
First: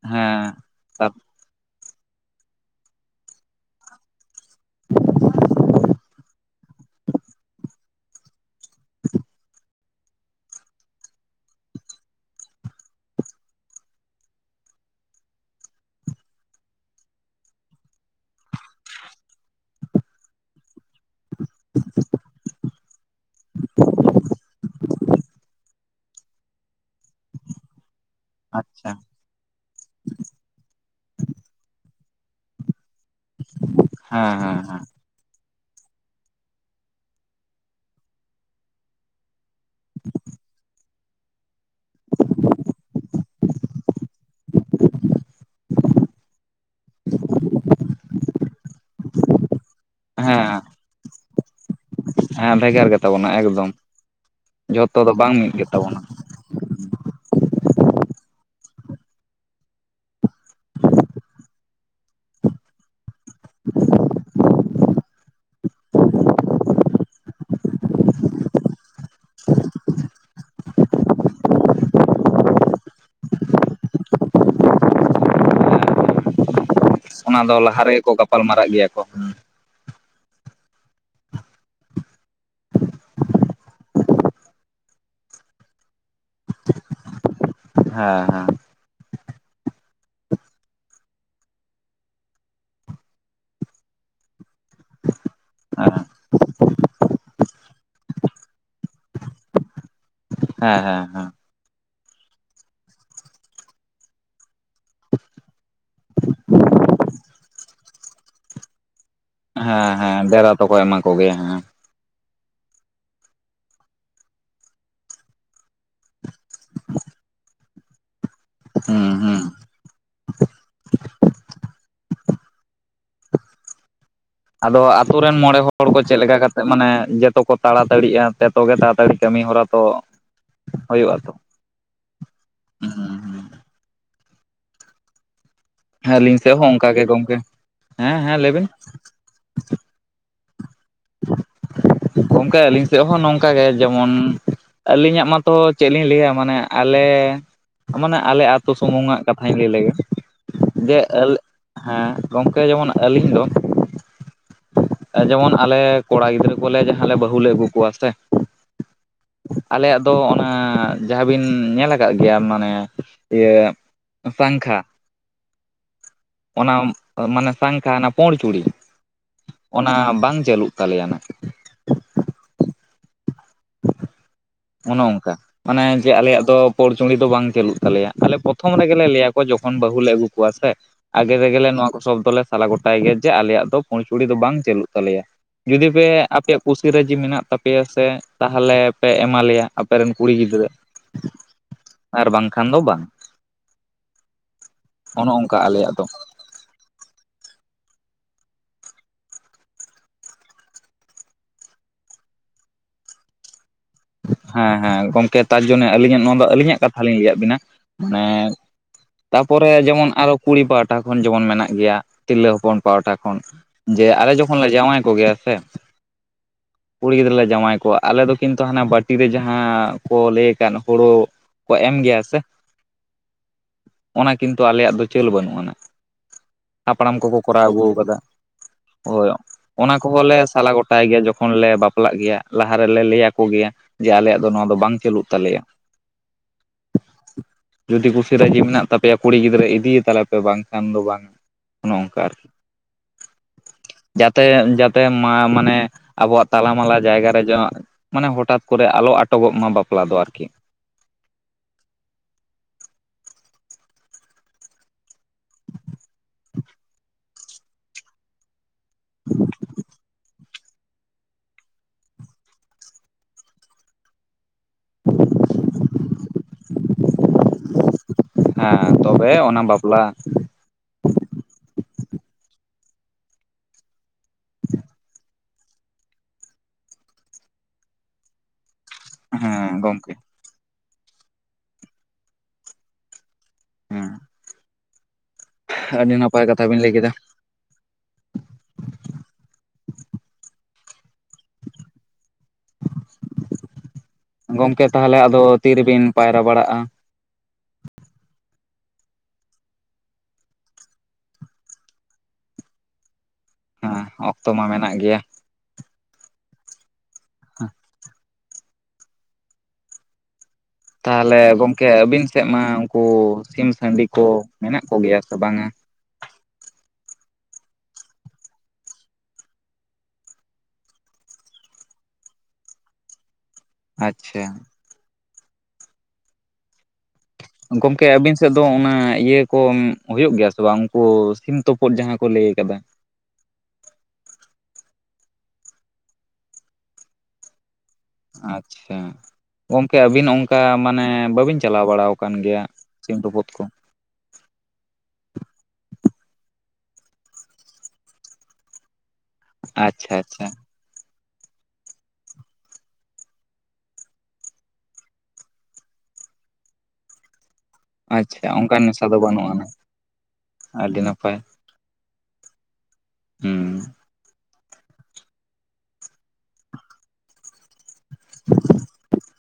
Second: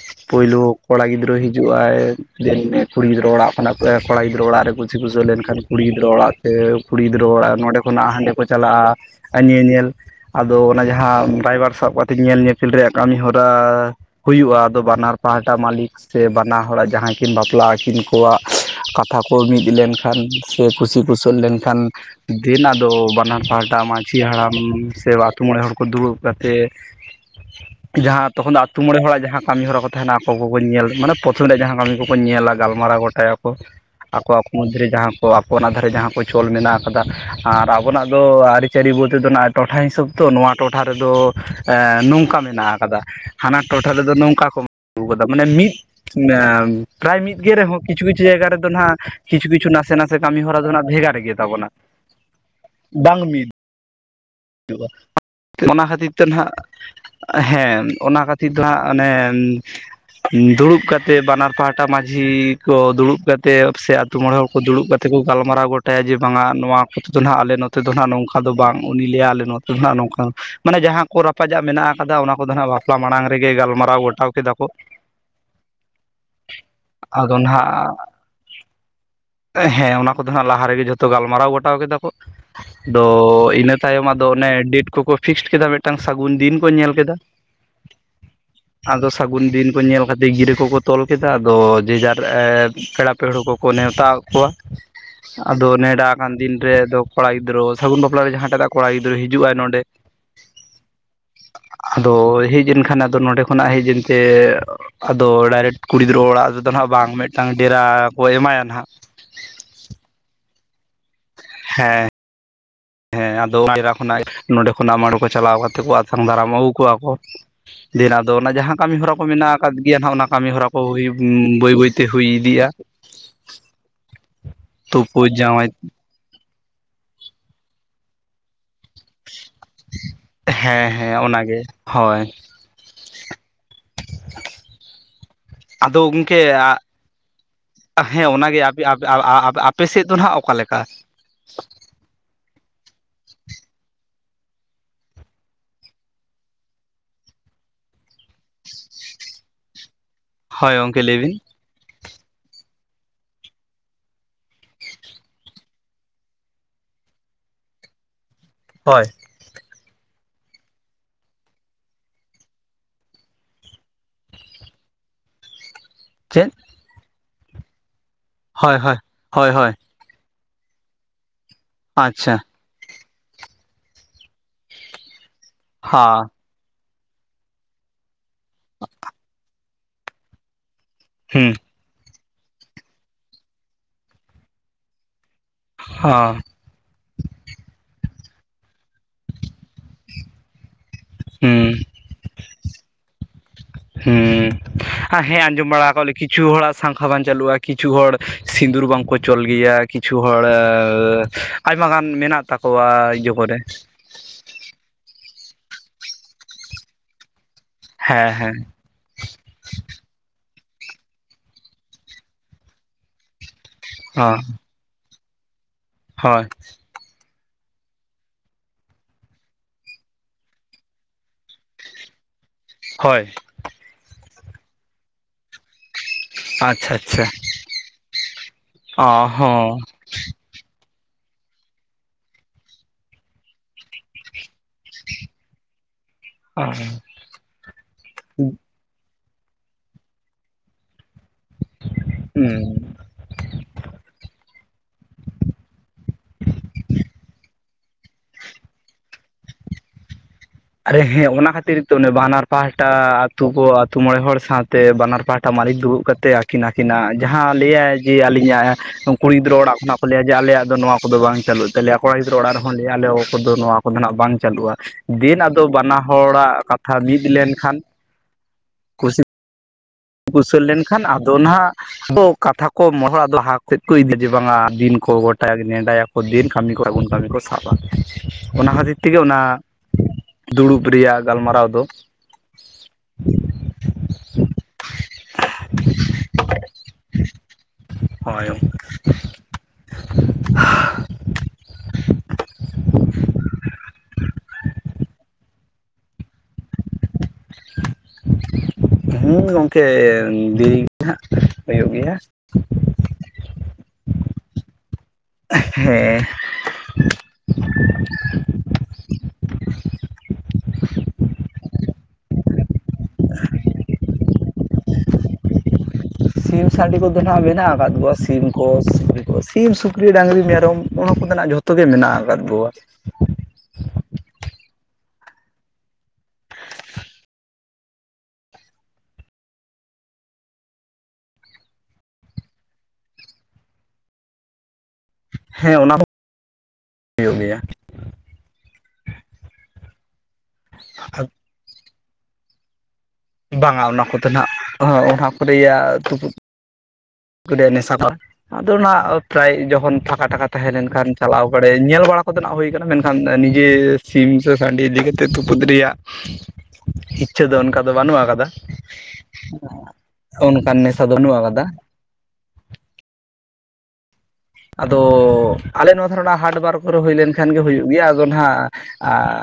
ᱦᱮᱸ ᱯᱳᱞᱩ ᱠᱚᱲᱟ ᱜᱤᱫᱽᱨᱟᱹ ᱦᱤᱡᱩᱜᱼ ᱟᱭ [unintelligible] ᱠᱩᱲᱤ ᱜᱤᱫᱽᱨᱟᱹ ᱚᱲᱟᱜ ᱠᱷᱚᱱᱟᱜ ᱠᱚᱲᱟ ᱜᱤᱫᱽᱨᱟᱹ ᱚᱲᱟᱜ ᱨᱮ ᱠᱩᱥᱤ ᱯᱩᱥᱟᱹᱞ ᱞᱮᱱᱠᱷᱟᱱ ᱠᱩᱲᱤ ᱜᱤᱫᱽᱨᱟᱹ ᱚᱲᱟᱜ ᱥᱮ ᱠᱩᱲᱤ ᱜᱤᱫᱽᱨᱟᱹ ᱚᱲᱟᱜ ᱱᱚᱸᱰᱮ ᱠᱷᱚᱱᱟᱜ ᱦᱟᱸᱰᱮ ᱠᱚ ᱪᱟᱞᱟᱜᱼᱟ ᱟᱨ ᱧᱮᱞ ᱧᱮᱞ ᱟᱫᱚ ᱚᱱᱟ ᱡᱟᱦᱟᱸ ᱨᱟᱭᱵᱟᱨ ᱥᱟᱵ ᱠᱟᱛᱮ ᱧᱮᱞ ᱧᱮᱯᱮᱞ ᱨᱮᱭᱟᱜ ᱠᱟᱹᱢᱤ ᱦᱚᱨᱟ ᱦᱩᱭᱩᱜᱼᱟ ᱟᱫᱚ ᱵᱟᱱᱟᱨ ᱯᱟᱦᱴᱟ ᱢᱟᱹᱞᱤᱠ ᱥᱮ ᱵᱟᱱᱟᱨ ᱦᱚᱲᱟᱜ ᱡᱟᱦᱟᱸᱭ ᱠᱤᱱ ᱵᱟᱯᱞᱟᱜ ᱟᱹᱠᱤᱱ ᱠᱚᱣᱟᱜ ᱠᱟᱛᱷᱟ ᱠᱚ ᱢᱤᱫ ᱞᱮᱱᱠᱷᱟᱱ ᱥᱮ ᱠᱩᱥᱤ ᱠᱩᱥᱟᱹᱞ ᱞᱮᱱᱠᱷᱟᱱ ᱫᱮᱱ ᱟᱫᱚ ᱵᱟᱱᱟᱨ ᱯᱟᱦᱟᱴᱟ ᱢᱟᱺᱡᱷᱤ ᱦᱟᱲᱟᱢ ᱥᱮ ᱟᱛᱳ ᱢᱚᱬᱮ ᱦᱚᱲ ᱠᱚ ᱫᱩᱲᱩᱵ ᱠᱳ ᱠᱟᱛᱮ ᱡᱟᱦᱟᱸ ᱛᱚᱠᱷᱚᱱ ᱫᱚ ᱟᱛᱩ ᱟᱪᱪᱷᱟ ᱢᱚᱬᱮ ᱦᱚᱲᱟᱜ ᱡᱟᱦᱟᱸ ᱠᱟᱹᱢᱤ ᱦᱚᱨᱟ ᱠᱚ ᱛᱟᱦᱮᱸᱱᱟ ᱟᱠᱚ ᱠᱚᱠᱚ ᱧᱮᱞ ᱢᱟᱱᱮ ᱯᱨᱚᱛᱷᱚᱢ ᱨᱮᱭᱟᱜ ᱡᱟᱦᱟᱸ ᱠᱟᱹᱢᱤ ᱠᱚᱠᱚ ᱧᱮᱞᱟ ᱜᱟᱞᱢᱟᱨᱟᱣ ᱜᱚᱴᱟᱭᱟᱠᱚ, ᱦᱮᱸ ᱟᱠᱚ ᱟᱠᱩ ᱦᱮᱸ ᱦᱮᱸ ᱢᱚᱫᱽᱫᱷᱨᱮ ᱡᱟᱦᱟᱸ ᱠᱚ ᱟᱠᱚ ᱚᱱᱟ ᱫᱷᱟᱨᱮ ᱡᱟᱦᱟᱸ ᱠᱚ ᱪᱚᱞ ᱢᱮᱱᱟᱜ ᱠᱟᱫᱟ ᱟᱨ ᱟᱵᱚᱱᱟᱜ ᱫᱚ ᱟᱹᱨᱤᱪᱟᱹᱞᱤ ᱵᱚᱞᱛᱮ ᱫᱚ ᱱᱚᱣᱟ ᱴᱚᱴᱷᱟ ᱦᱤᱥᱟᱹᱵᱽ ᱛᱚ ᱱᱚᱣᱟ ᱴᱚᱴᱷᱟ ᱨᱮᱫᱚ ᱮ ᱱᱚᱝᱠᱟ ᱢᱮᱱᱟᱜ ᱠᱟᱫᱟ ᱦᱟᱸᱱᱟ ᱴᱚᱴᱷᱟ ᱨᱮᱫᱚ ᱱᱚᱝᱠᱟ ᱠᱚ ᱟᱹᱜᱩ ᱠᱟᱫᱟ, ᱢᱟᱱᱮ ᱢᱤᱫ ᱮᱸ ᱯᱨᱟᱭ ᱢᱤᱫᱜᱮ ᱨᱮᱦᱚᱸ ᱠᱤᱪᱷᱩ ᱠᱤᱪᱷᱩ ᱡᱟᱭᱜᱟ ᱨᱮᱫᱚ ᱦᱟᱸᱜ ᱠᱤᱪᱷᱩ ᱠᱤᱪᱷᱩ ᱱᱟᱥᱮ ᱱᱟᱥᱮ ᱥᱮ ᱠᱟᱹᱢᱤ ᱦᱚᱨᱟ ᱦᱮᱸ ᱫᱚ ᱱᱟᱦᱟᱜ ᱵᱷᱮᱜᱟᱨ ᱜᱮ ᱛᱟᱵᱚᱱᱟ᱾ ᱦᱮᱸ ᱵᱷᱮᱜᱟᱨ ᱜᱮ ᱵᱟᱝ ᱛᱟᱵᱚᱱᱟ ᱢᱤᱫᱚᱜᱼᱟ ᱮᱠᱫᱚᱢ᱾ ᱡᱷᱚᱛᱚ ᱫᱚ ᱵᱟᱝ ᱢᱤᱫ [unintelligible] ᱜᱮᱛᱟ ᱚᱱᱟ ᱵᱚᱱᱟ ᱠᱷᱟᱹᱛᱤᱨ ᱛᱮ ᱱᱟᱦᱟᱜ ᱦᱮᱸ ᱚᱱᱟ ᱠᱷᱟᱹᱛᱤᱨ ᱫᱚ ᱦᱟᱸᱜ ᱚᱱᱮ ᱫᱩᱲᱩᱵ ᱠᱟᱛᱮᱫ ᱵᱟᱱᱟᱨ ᱯᱟᱦᱴᱟ ᱢᱟᱺᱡᱷᱤ ᱠᱚ ᱫᱩᱲᱩᱵ ᱠᱟᱛᱮᱫ ᱥᱮ ᱛᱩ ᱢᱚᱬᱮ ᱦᱚᱲ ᱠᱚ ᱫᱩᱲᱩᱵ ᱠᱟᱛᱮ ᱠᱚ ᱜᱟᱞᱢᱟᱨᱟᱣ ᱜᱚᱴᱟᱭᱟ ᱡᱮ ᱵᱟᱝᱼᱟ ᱱᱚᱶᱟ ᱠᱚᱛᱮ ᱫᱚ ᱱᱟᱦᱟᱜ ᱟᱞᱮ ᱱᱚᱛᱮ ᱫᱚ ᱦᱟᱸᱜ ᱱᱚᱝᱠᱟ ᱫᱚ ᱵᱟᱝ᱾ ᱩᱱᱤ ᱞᱟᱹᱭᱟ ᱟᱞᱮ ᱱᱚᱛᱮ ᱫᱚ ᱱᱟᱦᱟᱜ ᱱᱚᱝᱠᱟ ᱢᱟᱱᱮ ᱡᱟᱦᱟᱸ ᱠᱚ ᱨᱟᱯᱟᱪᱟᱜ ᱢᱮᱱᱟᱜ ᱟᱠᱟᱫᱟ ᱚᱱᱟ ᱠᱚᱫᱚ ᱦᱟᱸᱜ ᱵᱟᱯᱞᱟ ᱢᱟᱬᱟᱝ ᱨᱮᱜᱮ ᱜᱟᱞᱢᱟᱨᱟᱣ ᱜᱚᱴᱟ ᱠᱮᱫᱟ ᱠᱚ᱾ ᱟᱫᱚ ᱚᱱᱟ ᱫᱚ ᱞᱟᱦᱟ ᱱᱟᱦᱟᱜ ᱨᱮᱜᱮ ᱠᱚ ᱜᱟᱯᱟᱞ ᱢᱟᱨᱟᱜ ᱜᱮᱭᱟ ᱠᱚ, ᱦᱮᱸ᱾ ᱦᱮᱸ ᱚᱱᱟ ᱠᱚᱫᱚ ᱦᱟᱸᱜ ᱞᱟᱦᱟ ᱨᱮᱜᱮ ᱡᱷᱚᱛᱚ ᱜᱟᱞᱢᱟᱨᱟᱣ ᱜᱚᱴᱟᱣ ᱠᱮᱫᱟ ᱠᱚ᱾ ᱟᱫᱚ ᱤᱱᱟᱹ ᱛᱟᱭᱚᱢ ᱟᱫᱚ ᱚᱱᱮ ᱰᱮᱹᱴ ᱠᱚᱠᱚ ᱯᱷᱤᱠᱥᱰ ᱠᱮᱫᱟ, ᱢᱤᱫᱴᱟᱝ ᱥᱟᱹᱜᱩᱱ ᱫᱤᱱ ᱠᱚ ᱧᱮᱞ ᱠᱮᱫᱟ᱾ ᱦᱮᱸ ᱦᱮᱸ᱾ ᱟᱫᱚ ᱥᱟᱹᱜᱩᱱ ᱫᱤᱱ ᱠᱚ ᱧᱮᱞ ᱠᱟᱛᱮᱜ ᱜᱤᱨᱟᱹ ᱠᱚᱠᱚ ᱛᱚᱞ ᱠᱮᱫᱟ, ᱟᱫᱚ ᱡᱮᱡᱟᱨ ᱮ ᱯᱮᱲᱟ ᱯᱮᱦᱲᱳ ᱠᱚᱠᱚ ᱱᱮᱶᱛᱟᱣ ᱠᱚᱣᱟ᱾ ᱟᱫᱚ ᱦᱮᱸ ᱱᱮᱰᱟ ᱟᱠᱟᱱ ᱫᱤᱱ ᱨᱮ ᱫᱚ ᱠᱚᱲᱟ ᱜᱤᱫᱽᱨᱟᱹ ᱥᱟᱹᱜᱩᱱ ᱵᱟᱯᱞᱟ ᱨᱮ ᱡᱟᱦᱟᱸᱴᱟᱜ ᱠᱚᱲᱟ ᱜᱤᱫᱽᱨᱟᱹ ᱦᱤᱡᱩᱜᱼᱟᱭ ᱱᱚᱸᱰᱮ᱾ ᱦᱮᱸ ᱦᱮᱸ ᱦᱮᱸ᱾ ᱟᱫᱚ ᱦᱮᱡ ᱮᱱ ᱠᱷᱟᱱ ᱟᱫᱚ ᱱᱚᱰᱮ ᱠᱷᱚᱱᱟᱜ ᱦᱮᱡ ᱮᱱᱛᱮ ᱟᱫᱚ ᱰᱟᱭᱨᱮᱠᱴ ᱠᱩᱲᱤ ᱜᱤᱫᱽᱨᱟᱹ ᱚᱲᱟᱜ ᱨᱮᱫᱚ ᱱᱟᱦᱟᱜ ᱵᱟᱝ, ᱢᱮᱫᱴᱟᱝ ᱰᱮᱨᱟ ᱠᱚ ᱮᱢᱟᱭᱟ ᱱᱟᱦᱟᱜ᱾ ᱦᱮᱸ ᱦᱮᱸ ᱦᱮᱸ ᱰᱮᱨᱟ ᱛᱚᱠᱚ ᱮᱢᱟ ᱠᱚ ᱜᱮᱭᱟ᱾ ᱦᱮᱸ᱾ ᱦᱮᱸ ᱟᱫᱚ ᱰᱮᱨᱟ ᱠᱷᱚᱱᱟᱜ ᱱᱚᱰᱮ ᱠᱷᱚᱱᱟᱜ ᱢᱚᱬᱮ ᱠᱚ ᱪᱟᱞᱟᱣ ᱠᱟᱛᱮᱫ ᱠᱚ ᱟᱛᱟᱝ ᱫᱟᱨᱟᱢ ᱟᱹᱜᱩ ᱠᱚᱣᱟ ᱠᱚ᱾ ᱫᱤᱭᱮ ᱟᱫᱚ ᱚᱱᱟ ᱡᱟᱦᱟᱸ ᱠᱟᱹᱢᱤ ᱦᱩᱸ ᱦᱚᱨᱟ ᱠᱚ ᱦᱩᱸ ᱢᱮᱱᱟᱜ ᱟᱠᱟᱫ ᱜᱮᱭᱟ ᱦᱟᱸᱜ, ᱚᱱᱟ ᱠᱟᱹᱢᱤ ᱦᱚᱨᱟ ᱠᱚ ᱵᱟᱹᱭ ᱵᱟᱹᱭ ᱛᱮ ᱦᱩᱭ ᱤᱫᱤᱜᱼᱟ᱾ ᱟᱫᱚ ᱟᱛᱳ ᱨᱮᱱ ᱢᱚᱬᱮ ᱦᱚᱲ ᱠᱚ ᱪᱮᱫ ᱞᱮᱠᱟ ᱠᱟᱛᱮᱫ ᱢᱟᱱᱮ ᱡᱚᱛᱚ ᱠᱚ ᱛᱟᱲᱟ ᱛᱟᱹᱲᱤᱜᱼᱟ᱾ ᱡᱚᱛᱚ ᱜᱮ ᱛᱟᱲᱟ ᱛᱟᱲᱤ ᱠᱟᱹᱢᱤ ᱦᱚᱨᱟ ᱛᱚ ᱦᱮᱸ ᱦᱮᱸ ᱦᱳᱭᱳᱜᱼᱟ ᱛᱚ᱾ ᱚᱱᱟᱜᱮ ᱦᱳᱭ [inaudible] ᱟᱫᱚ ᱦᱮᱸ ᱟᱹᱞᱤᱧ ᱜᱚᱝᱠᱮ ᱥᱮᱫ ᱦᱚᱸ ᱚᱱᱠᱟ ᱜᱮ ᱜᱚᱝᱠᱮ ᱟ, ᱦᱮᱸ ᱚᱱᱟᱜᱮ ᱟᱯᱮ ᱟᱯᱮ ᱟᱯᱮ ᱟᱯᱮ ᱥᱮᱫ ᱫᱚ ᱱᱟᱦᱟᱜ ᱚᱠᱟ ᱞᱮᱠᱟ? ᱜᱚᱝᱠᱮ ᱟᱹᱞᱤᱧ ᱥᱮᱫ ᱦᱚᱸ ᱱᱚᱝᱠᱟ ᱜᱮ, ᱡᱮᱢᱚᱱ ᱟᱹᱞᱤᱧᱟᱜ ᱢᱟᱛᱚ ᱪᱮᱫ ᱞᱤᱧ ᱞᱟᱹᱭᱟ? ᱢᱟᱱᱮ ᱟᱞᱮ ᱢᱟᱱᱮ ᱟᱞᱮ ᱟᱛᱳ ᱥᱩᱢᱩᱝᱼᱟᱜ ᱠᱟᱛᱷᱟᱧ ᱞᱟᱹᱭ ᱞᱮᱜᱮ ᱦᱳᱭ ᱡᱮ ᱜᱚᱝᱠᱮ ᱞᱟᱹᱭ ᱟᱹᱞ ᱵᱤᱱ᱾ ᱦᱮᱸ ᱜᱚᱝᱠᱮ ᱡᱮᱢᱚᱱ ᱟᱹᱞᱤᱧ ᱫᱚ, ᱡᱮᱢᱚᱱ ᱟᱞᱮ ᱠᱚᱲᱟ ᱜᱤᱫᱽᱨᱟᱹ ᱵᱚᱞᱮ ᱡᱟᱦᱟᱸᱞᱮ ᱵᱟᱹᱦᱩ ᱞᱮ ᱟᱹᱜᱩ ᱠᱚᱣᱟ ᱥᱮ᱾ ᱦᱚᱭ᱾ ᱟᱞᱮᱭᱟᱜ ᱫᱚ ᱚᱱᱟ ᱡᱟᱦᱟ ᱵᱤᱱ ᱧᱮᱞ ᱟᱠᱟᱜ ᱜᱮᱭᱟ ᱢᱟᱱᱮ ᱤᱭᱟᱹ ᱥᱟᱝᱠᱷᱟ᱾ ᱪᱮᱫ? ᱚᱱᱟ ᱢᱟᱱᱮ ᱥᱟᱝᱠᱷᱟ ᱦᱟᱱᱟ ᱯᱳᱬ ᱪᱩᱲᱤ, ᱦᱳᱭ ᱦᱳᱭ ᱦᱳᱭ ᱦᱳᱭ ᱚᱱᱟ ᱵᱟᱝ ᱪᱟᱹᱞᱩᱜ ᱛᱟᱞᱮᱭᱟ ᱱᱟᱦ᱾ ᱟᱪᱪᱷᱟ᱾ ᱚᱱᱚ ᱚᱝᱠᱟ ᱢᱟᱱᱮ ᱦᱟ ᱡᱮ ᱟᱞᱮᱭᱟᱜ ᱫᱚ ᱯᱳᱬ ᱪᱩᱲᱤ ᱫᱚ ᱵᱟᱝ ᱪᱟᱹᱞᱩᱜ ᱛᱟᱞᱮᱭᱟ᱾ ᱟᱞᱮ ᱯᱨᱚᱛᱷᱚᱢ ᱨᱮᱜᱮ ᱞᱮ ᱞᱟᱹᱭ ᱟᱠᱚᱣᱟ ᱡᱚ ᱠᱷᱚᱱ ᱵᱟᱹᱦᱩ ᱞᱮ ᱟᱹᱜᱩ ᱠᱚᱣᱟ ᱥᱮ, ᱟᱜᱮ ᱦᱩᱸ ᱨᱮᱜᱮ ᱞᱮ ᱱᱚᱣᱟ ᱠᱚ ᱥᱚᱵᱽ ᱫᱚ ᱞᱮ ᱥᱟᱞᱟ ᱜᱚᱴᱟᱭ ᱜᱮᱭᱟ ᱡᱮ ᱟᱞᱮᱭᱟᱜ ᱫᱚ ᱯᱳᱬ ᱪᱩᱲᱤ ᱫᱚ ᱵᱟᱝ ᱪᱟᱹᱞᱩᱜ ᱛᱟᱞᱮᱭᱟ, ᱡᱩᱫᱤ ᱯᱮ ᱦᱟ ᱟᱯᱮᱭᱟᱜ ᱠᱩᱥᱤ ᱨᱟᱹᱡᱤ ᱢᱮᱱᱟᱜ ᱛᱟᱯᱮᱭᱟ ᱥᱮ, ᱛᱟᱦᱚᱞᱮ ᱯᱮ ᱮᱢᱟᱞᱮᱭᱟ ᱟᱯᱮ ᱨᱮᱱ ᱠᱩᱲᱤ ᱜᱤᱫᱽᱨᱟᱹ᱾ ᱦᱩᱸ ᱟᱨ ᱵᱟᱝ ᱠᱷᱟᱱ ᱫᱚ ᱵᱟᱝ᱾ ᱦᱩᱸ ᱟᱨ ᱚᱱᱮ ᱦᱮᱸ ᱚᱱᱠᱟ ᱟᱸᱡᱚᱢ ᱵᱟᱲᱟ ᱟᱞᱮᱭᱟᱜ ᱫᱚ ᱠᱟᱜ ᱞᱮᱠᱤ ᱠᱤᱪᱷᱩ ᱦᱚᱲᱟᱜ ᱥᱟᱝᱠᱷᱟ ᱵᱟᱝ ᱪᱟᱹᱞᱩᱜᱼᱟ ᱠᱤᱪᱷᱩ ᱦᱚᱲ ᱥᱤᱸᱫᱩᱨ ᱵᱟᱝᱠᱚ ᱪᱚᱞ ᱜᱮᱭᱟ ᱠᱤᱪᱷᱩ ᱦᱚᱲ ᱟᱹ ᱟᱭᱢᱟ ᱜᱟᱱ ᱢᱮᱱᱟᱜ ᱛᱟᱠᱚᱣᱟ ᱤᱭᱟᱹ ᱠᱚᱨᱮ ᱦᱮᱸ ᱦᱮᱸ ᱜᱚᱝᱠᱮ ᱛᱟᱨ ᱡᱚᱱᱮ ᱟᱹᱞᱤᱧᱟᱜ ᱱᱚᱣᱟ ᱫᱚ ᱟᱹᱞᱤᱧᱟᱜ ᱠᱟᱛᱷᱟ ᱞᱤᱧ ᱞᱟᱹᱭ ᱟᱫ ᱵᱤᱱᱟ ᱢᱟᱱᱮ ᱦᱮᱸ ᱦᱮᱸ ᱛᱟᱨᱯᱚᱨᱮ ᱡᱮᱢᱚᱱ ᱟᱨᱦᱚᱸ ᱠᱩᱲᱤ ᱯᱟᱦᱟᱴᱟ ᱠᱷᱚᱱ ᱡᱮᱢᱚᱱ ᱢᱮᱱᱟᱜ ᱜᱮᱭᱟ ᱛᱤᱨᱞᱟᱹ ᱦᱚᱯᱚᱱ ᱯᱟᱦᱟᱴᱟ ᱠᱷᱚᱱ ᱡᱮ ᱟᱞᱮ ᱦᱚᱸ ᱡᱚᱠᱷᱚᱱ ᱞᱮ ᱡᱟᱶᱟᱭ ᱠᱚ ᱜᱮᱭᱟ ᱥᱮ ᱦᱳᱭ ᱠᱩᱲᱤ ᱜᱤᱫᱽᱨᱟᱹ ᱞᱮ ᱡᱟᱶᱟᱭ ᱠᱚᱣᱟ ᱟᱞᱮ ᱫᱚ ᱠᱤᱱᱛᱩ ᱦᱟᱱᱮ ᱵᱟ ᱴᱤᱨᱮ ᱡᱟᱦᱟᱸ ᱠᱚ ᱞᱟᱹᱭ ᱟᱠᱟᱫ ᱦᱳᱲᱳ ᱠᱚ ᱮᱢ ᱜᱮᱭᱟ ᱥᱮ ᱦᱳᱭ ᱚᱱᱟ ᱠᱤᱱᱛᱩ ᱟᱞᱮᱭᱟᱜ ᱫᱚ ᱪᱟᱹᱞ ᱵᱟᱹᱱᱩᱜ ᱟᱱᱟ ᱟᱪᱪᱷᱟ ᱦᱟᱯᱲᱟᱢ ᱟᱪᱪᱷᱟ ᱠᱚᱠᱚ ᱠᱚᱨᱟᱣ ᱟᱹᱜᱩ ᱠᱟᱫᱟ ᱚ ᱦᱳᱭ ᱦᱚᱸ ᱚᱱᱟ ᱠᱚ ᱦᱚᱸᱞᱮ ᱥᱟᱞᱟ ᱜᱚᱴᱟᱭ ᱜᱮᱭᱟ ᱡᱚᱠᱷᱚᱱ ᱞᱮ ᱵᱟᱯᱞᱟᱜ ᱜᱮᱭᱟ ᱞᱟᱦᱟ ᱨᱮᱞᱮ ᱞᱟᱹᱭ ᱟᱠᱚ ᱜᱮᱭᱟ ᱡᱮ ᱟᱞᱮᱭᱟᱜ ᱫᱚ ᱱᱚᱣᱟ ᱫᱚ ᱵᱟᱝ ᱪᱟᱹᱞᱩᱜ ᱛᱟᱞᱮᱭᱟ ᱡᱩᱫᱤ ᱠᱩᱥᱤ ᱨᱟᱹᱡᱤ ᱢᱮᱱᱟᱜ ᱛᱟᱯᱮᱭᱟ ᱠᱩᱲᱤ ᱜᱤᱫᱽᱨᱟᱹ ᱤᱫᱤᱭᱮ ᱛᱟᱞᱮ ᱯᱮ ᱵᱟᱝ ᱠᱷᱟᱱ ᱫᱚ ᱵᱟᱝ ᱚᱱᱮ ᱚᱱᱠᱟ ᱟᱨᱠᱤ [inaudible] ᱡᱟᱛᱮ ᱡᱟᱛᱮ ᱢᱟ ᱢᱟᱱᱮ ᱟᱵᱚᱣᱟᱜ ᱛᱟᱞᱟ ᱢᱟᱞᱟ ᱡᱟᱭᱜᱟ ᱨᱮ ᱡᱮ ᱢᱟᱱᱮ ᱦᱚᱸᱴᱟᱛ- ᱠᱚᱨᱮ ᱟᱞᱚ ᱟᱴᱚ ᱜᱚᱸᱜ ᱢᱟ ᱵᱟᱯᱞᱟ ᱫᱚ ᱟᱨᱠᱤ ᱟᱨᱮ ᱦᱮᱸ ᱚᱱᱟ ᱠᱷᱟᱹᱛᱤᱨ ᱛᱮ ᱚᱱᱮ ᱵᱟᱱᱟᱨ ᱯᱟᱦᱟᱴᱟ ᱟᱹᱛᱳ ᱠᱚ ᱟᱹᱛᱳ ᱢᱚᱬᱮ ᱦᱚᱲ ᱥᱟᱶᱛᱮ ᱵᱟᱱᱟᱨ ᱯᱟᱦ ᱴᱟ ᱢᱟᱹᱞᱤᱠ ᱫᱩᱲᱩᱵ ᱠᱟᱛᱮᱫ ᱟᱹᱠᱤᱱ ᱟᱹᱠᱤᱱᱟᱜ ᱡᱟᱦᱟᱸ ᱞᱟᱹᱭᱟᱭ ᱡᱮ ᱟᱹᱞᱤᱧᱟᱜ ᱠᱩᱲᱤ ᱜᱤᱫᱽᱨᱟᱹ ᱚᱲᱟᱜ ᱠᱷᱚᱱᱟᱜ ᱠᱚ ᱞᱟᱹᱭ ᱟ ᱡᱮ ᱟᱞᱮᱭᱟᱜ ᱫᱚ ᱱᱚᱣᱟ ᱠᱚᱫᱚ ᱵᱟᱝ ᱪᱟᱞᱩᱜ ᱛᱟᱞᱮᱭᱟ ᱠᱚᱲᱟ ᱜᱤᱫᱽᱨᱟᱹ ᱚᱲᱟᱜ ᱨᱮᱦᱚᱸ ᱞᱟᱹᱭ ᱟᱞᱮ ᱠᱚᱫᱚ ᱱᱚᱣᱟ ᱠᱚᱫᱚ ᱱᱟᱸᱜ ᱵᱟᱝ ᱪᱟᱹᱞᱩᱜᱼᱟ ᱫᱤᱱ ᱟᱫᱚ ᱵᱟᱱᱟ ᱦᱚᱸᱲᱟᱜ ᱠᱟᱛᱷᱟ ᱢᱤᱫ ᱞᱮᱱᱠᱷᱟᱱ ᱦᱮᱸ ᱠᱩᱥᱤ ᱛᱚᱵᱮ ᱚᱱᱟ ᱵᱟᱯᱞᱟ ᱠᱩᱥᱟᱹᱞ ᱞᱮᱱᱠᱷᱟᱱ ᱟᱫᱚ ᱱᱟᱦᱟᱜ ᱟᱫᱚ ᱠᱟᱛᱷᱟ ᱠᱚ [unintelligible] ᱞᱟᱦᱟ ᱥᱮᱫ ᱠᱚ ᱤᱫᱤ ᱡᱮ ᱵᱟᱝᱼᱟ ᱫᱤᱱ ᱠᱚ ᱜᱚᱴᱟᱭᱟ ᱱᱮᱰᱟᱭᱟ ᱩᱫ ᱫᱤᱱ ᱠᱟᱹᱢᱤ ᱠᱚ ᱥᱟᱹᱜᱩᱱ ᱠᱟᱹᱢᱤ ᱠᱚ ᱥᱟᱵᱟ ᱚᱱᱟ ᱠᱷᱟᱹᱛᱤᱨ ᱛᱤ ᱜᱤ ᱚᱱᱟ ᱦᱮᱸ ᱜᱚᱝᱠᱮ ᱫᱩᱲᱩᱵ ᱨᱮᱭᱟᱜ ᱜᱟᱞᱢᱟᱨᱟᱣ ᱫᱚ ᱦᱚᱸ ᱟᱹᱰᱤ ᱱᱟᱯᱟᱭ ᱠᱟᱛᱷᱟ ᱵᱤᱱ ᱞᱟᱹᱭ ᱠᱮᱫᱟ ᱦᱳᱭ ᱜᱚᱝᱠᱮ ᱛᱟᱦᱞᱮ ᱟᱫᱚ ᱛᱤ ᱨᱮᱵᱤᱱ ᱯᱟᱭᱨᱟ ᱵᱟᱲᱟᱜᱼᱟ [inaudible] ᱦᱩᱸ ᱜᱚᱝᱠᱮ ᱫᱮᱨᱤᱼᱟ ᱦᱟᱸᱜ ᱦᱩᱭᱩᱜ ᱜᱮᱭᱟ ᱦᱮᱸ ᱚᱠᱛᱚ ᱢᱟ ᱢᱮᱱᱟᱜ ᱜᱮᱭᱟ ᱦᱮᱸ [inaudible] ᱛᱟᱦᱚᱞᱮ ᱜᱚᱝᱠᱮ ᱟᱹᱵᱤᱱ ᱥᱮᱫ ᱢᱟ ᱩᱱᱠᱩ ᱥᱤᱢ ᱥᱟᱺᱰᱤ ᱠᱚ ᱢᱮᱱᱟᱜ ᱠᱚ ᱜᱮᱭᱟ ᱥᱮ ᱵᱟᱝ-ᱟ ᱥᱤᱢ ᱥᱟᱺᱰᱤ ᱠᱚᱫᱚ ᱱᱟᱦᱟᱜ ᱢᱮᱱᱟᱣ ᱟᱠᱟᱫ ᱠᱚᱣᱟ ᱥᱤᱢ ᱠᱚ ᱥᱩᱠᱨᱤ ᱠᱚ ᱥᱤᱢ ᱥᱩᱠᱨᱤ ᱰᱟᱹᱝᱨᱤ ᱢᱮᱨᱚᱢ ᱚᱱᱟᱠᱚᱫᱚ ᱱᱟᱜ ᱡᱷᱚᱛᱚ ᱡᱷᱚᱛᱚ ᱜᱮ ᱢᱮᱱᱟᱜ ᱟᱠᱟᱫ ᱵᱚᱣᱟ ᱟᱪᱪᱷᱟ ᱜᱚᱢᱠᱮ ᱟᱵᱤᱱ ᱥᱮᱫ ᱫᱚ ᱚᱱᱟ ᱤᱭᱟᱹ ᱠᱚ ᱦᱩᱭᱩᱜ ᱜᱮᱭᱟ ᱥᱮ ᱵᱟᱝ ᱩᱱᱠᱩ ᱥᱤᱢ ᱛᱩᱯᱩᱫ ᱡᱟᱦᱟᱸ ᱠᱚ ᱞᱟᱹᱭ ᱠᱟᱫᱟ ᱦᱮᱸ ᱚᱱᱟ ᱠᱚ ᱦᱩᱭᱩᱜ ᱜᱮᱭᱟ ᱟᱪᱪᱷᱟ ᱜᱚᱝᱠᱮ ᱟᱹᱵᱤᱱ ᱚᱱᱠᱟ ᱢᱟᱱᱮ ᱵᱟᱹᱵᱤᱱ ᱪᱟᱞᱟᱣ ᱵᱟᱲᱟ ᱟᱠᱟᱱ ᱜᱮᱭᱟ ᱥᱤᱢ ᱛᱳᱯᱳᱫ ᱠᱚ ᱵᱟᱝᱟ ᱚᱱᱟ ᱠᱚᱫᱚ ᱱᱟᱜ ᱚᱱᱟ ᱠᱚᱨᱮᱭᱟᱜ ᱛᱩᱯᱩᱫ ᱠᱚ ᱨᱮᱭᱟᱜ ᱱᱮᱥᱟ ᱠᱚ ᱟᱫᱚ ᱚᱱᱟ ᱯᱨᱟᱭ ᱡᱚᱠᱷᱚᱱ ᱟᱪᱪᱷᱟ ᱯᱷᱟᱸᱠᱟ ᱟᱪᱪᱷᱟ ᱴᱟᱠᱟ ᱛᱟᱦᱮᱸ ᱞᱮᱱ ᱠᱷᱟᱱᱼᱼ ᱪᱟᱞᱟᱣ ᱵᱟᱲᱮ ᱧᱮᱞ ᱵᱟᱲᱟ ᱠᱚ ᱱᱟᱜ ᱦᱩᱭ ᱠᱟᱱᱟ ᱢᱮᱱ ᱠᱷᱟᱱ ᱱᱤᱡᱮ ᱥᱤᱢ ᱥᱮ ᱥᱟᱺᱰᱤ ᱤᱫᱤ ᱠᱟᱛᱮ ᱛᱩᱯᱩᱫ ᱨᱮᱭᱟᱜ ᱤᱪᱪᱷᱟᱹ ᱫᱚ ᱚᱱᱠᱟᱼᱼ ᱵᱟᱹᱱᱩᱜ ᱟᱠᱟᱫᱟ ᱟᱪᱪᱷᱟ ᱚᱱᱠᱟᱱ ᱱᱮᱥᱟ ᱫᱚ ᱵᱟᱹᱱᱩᱜ ᱟᱱᱟ ᱚᱱᱠᱟᱱ ᱟᱹᱰᱤ ᱱᱮᱥᱟ ᱫᱚ ᱱᱟᱯᱟᱭ ᱵᱟᱹᱱᱩᱜ ᱟᱠᱟᱫᱟ ᱦᱩᱸ ᱟᱫᱚ ᱟᱞᱮ ᱱᱚᱣᱟ ᱫᱷᱟᱨᱮ ᱱᱟ ᱦᱟᱴᱵᱟᱨ ᱠᱚᱨᱮ ᱦᱩᱭ ᱞᱮᱱ ᱠᱷᱟᱱ ᱜᱮ ᱦᱩᱭᱩᱜ ᱜᱮᱭᱟ ᱟᱫᱚ ᱱᱟᱜ [unintelligible]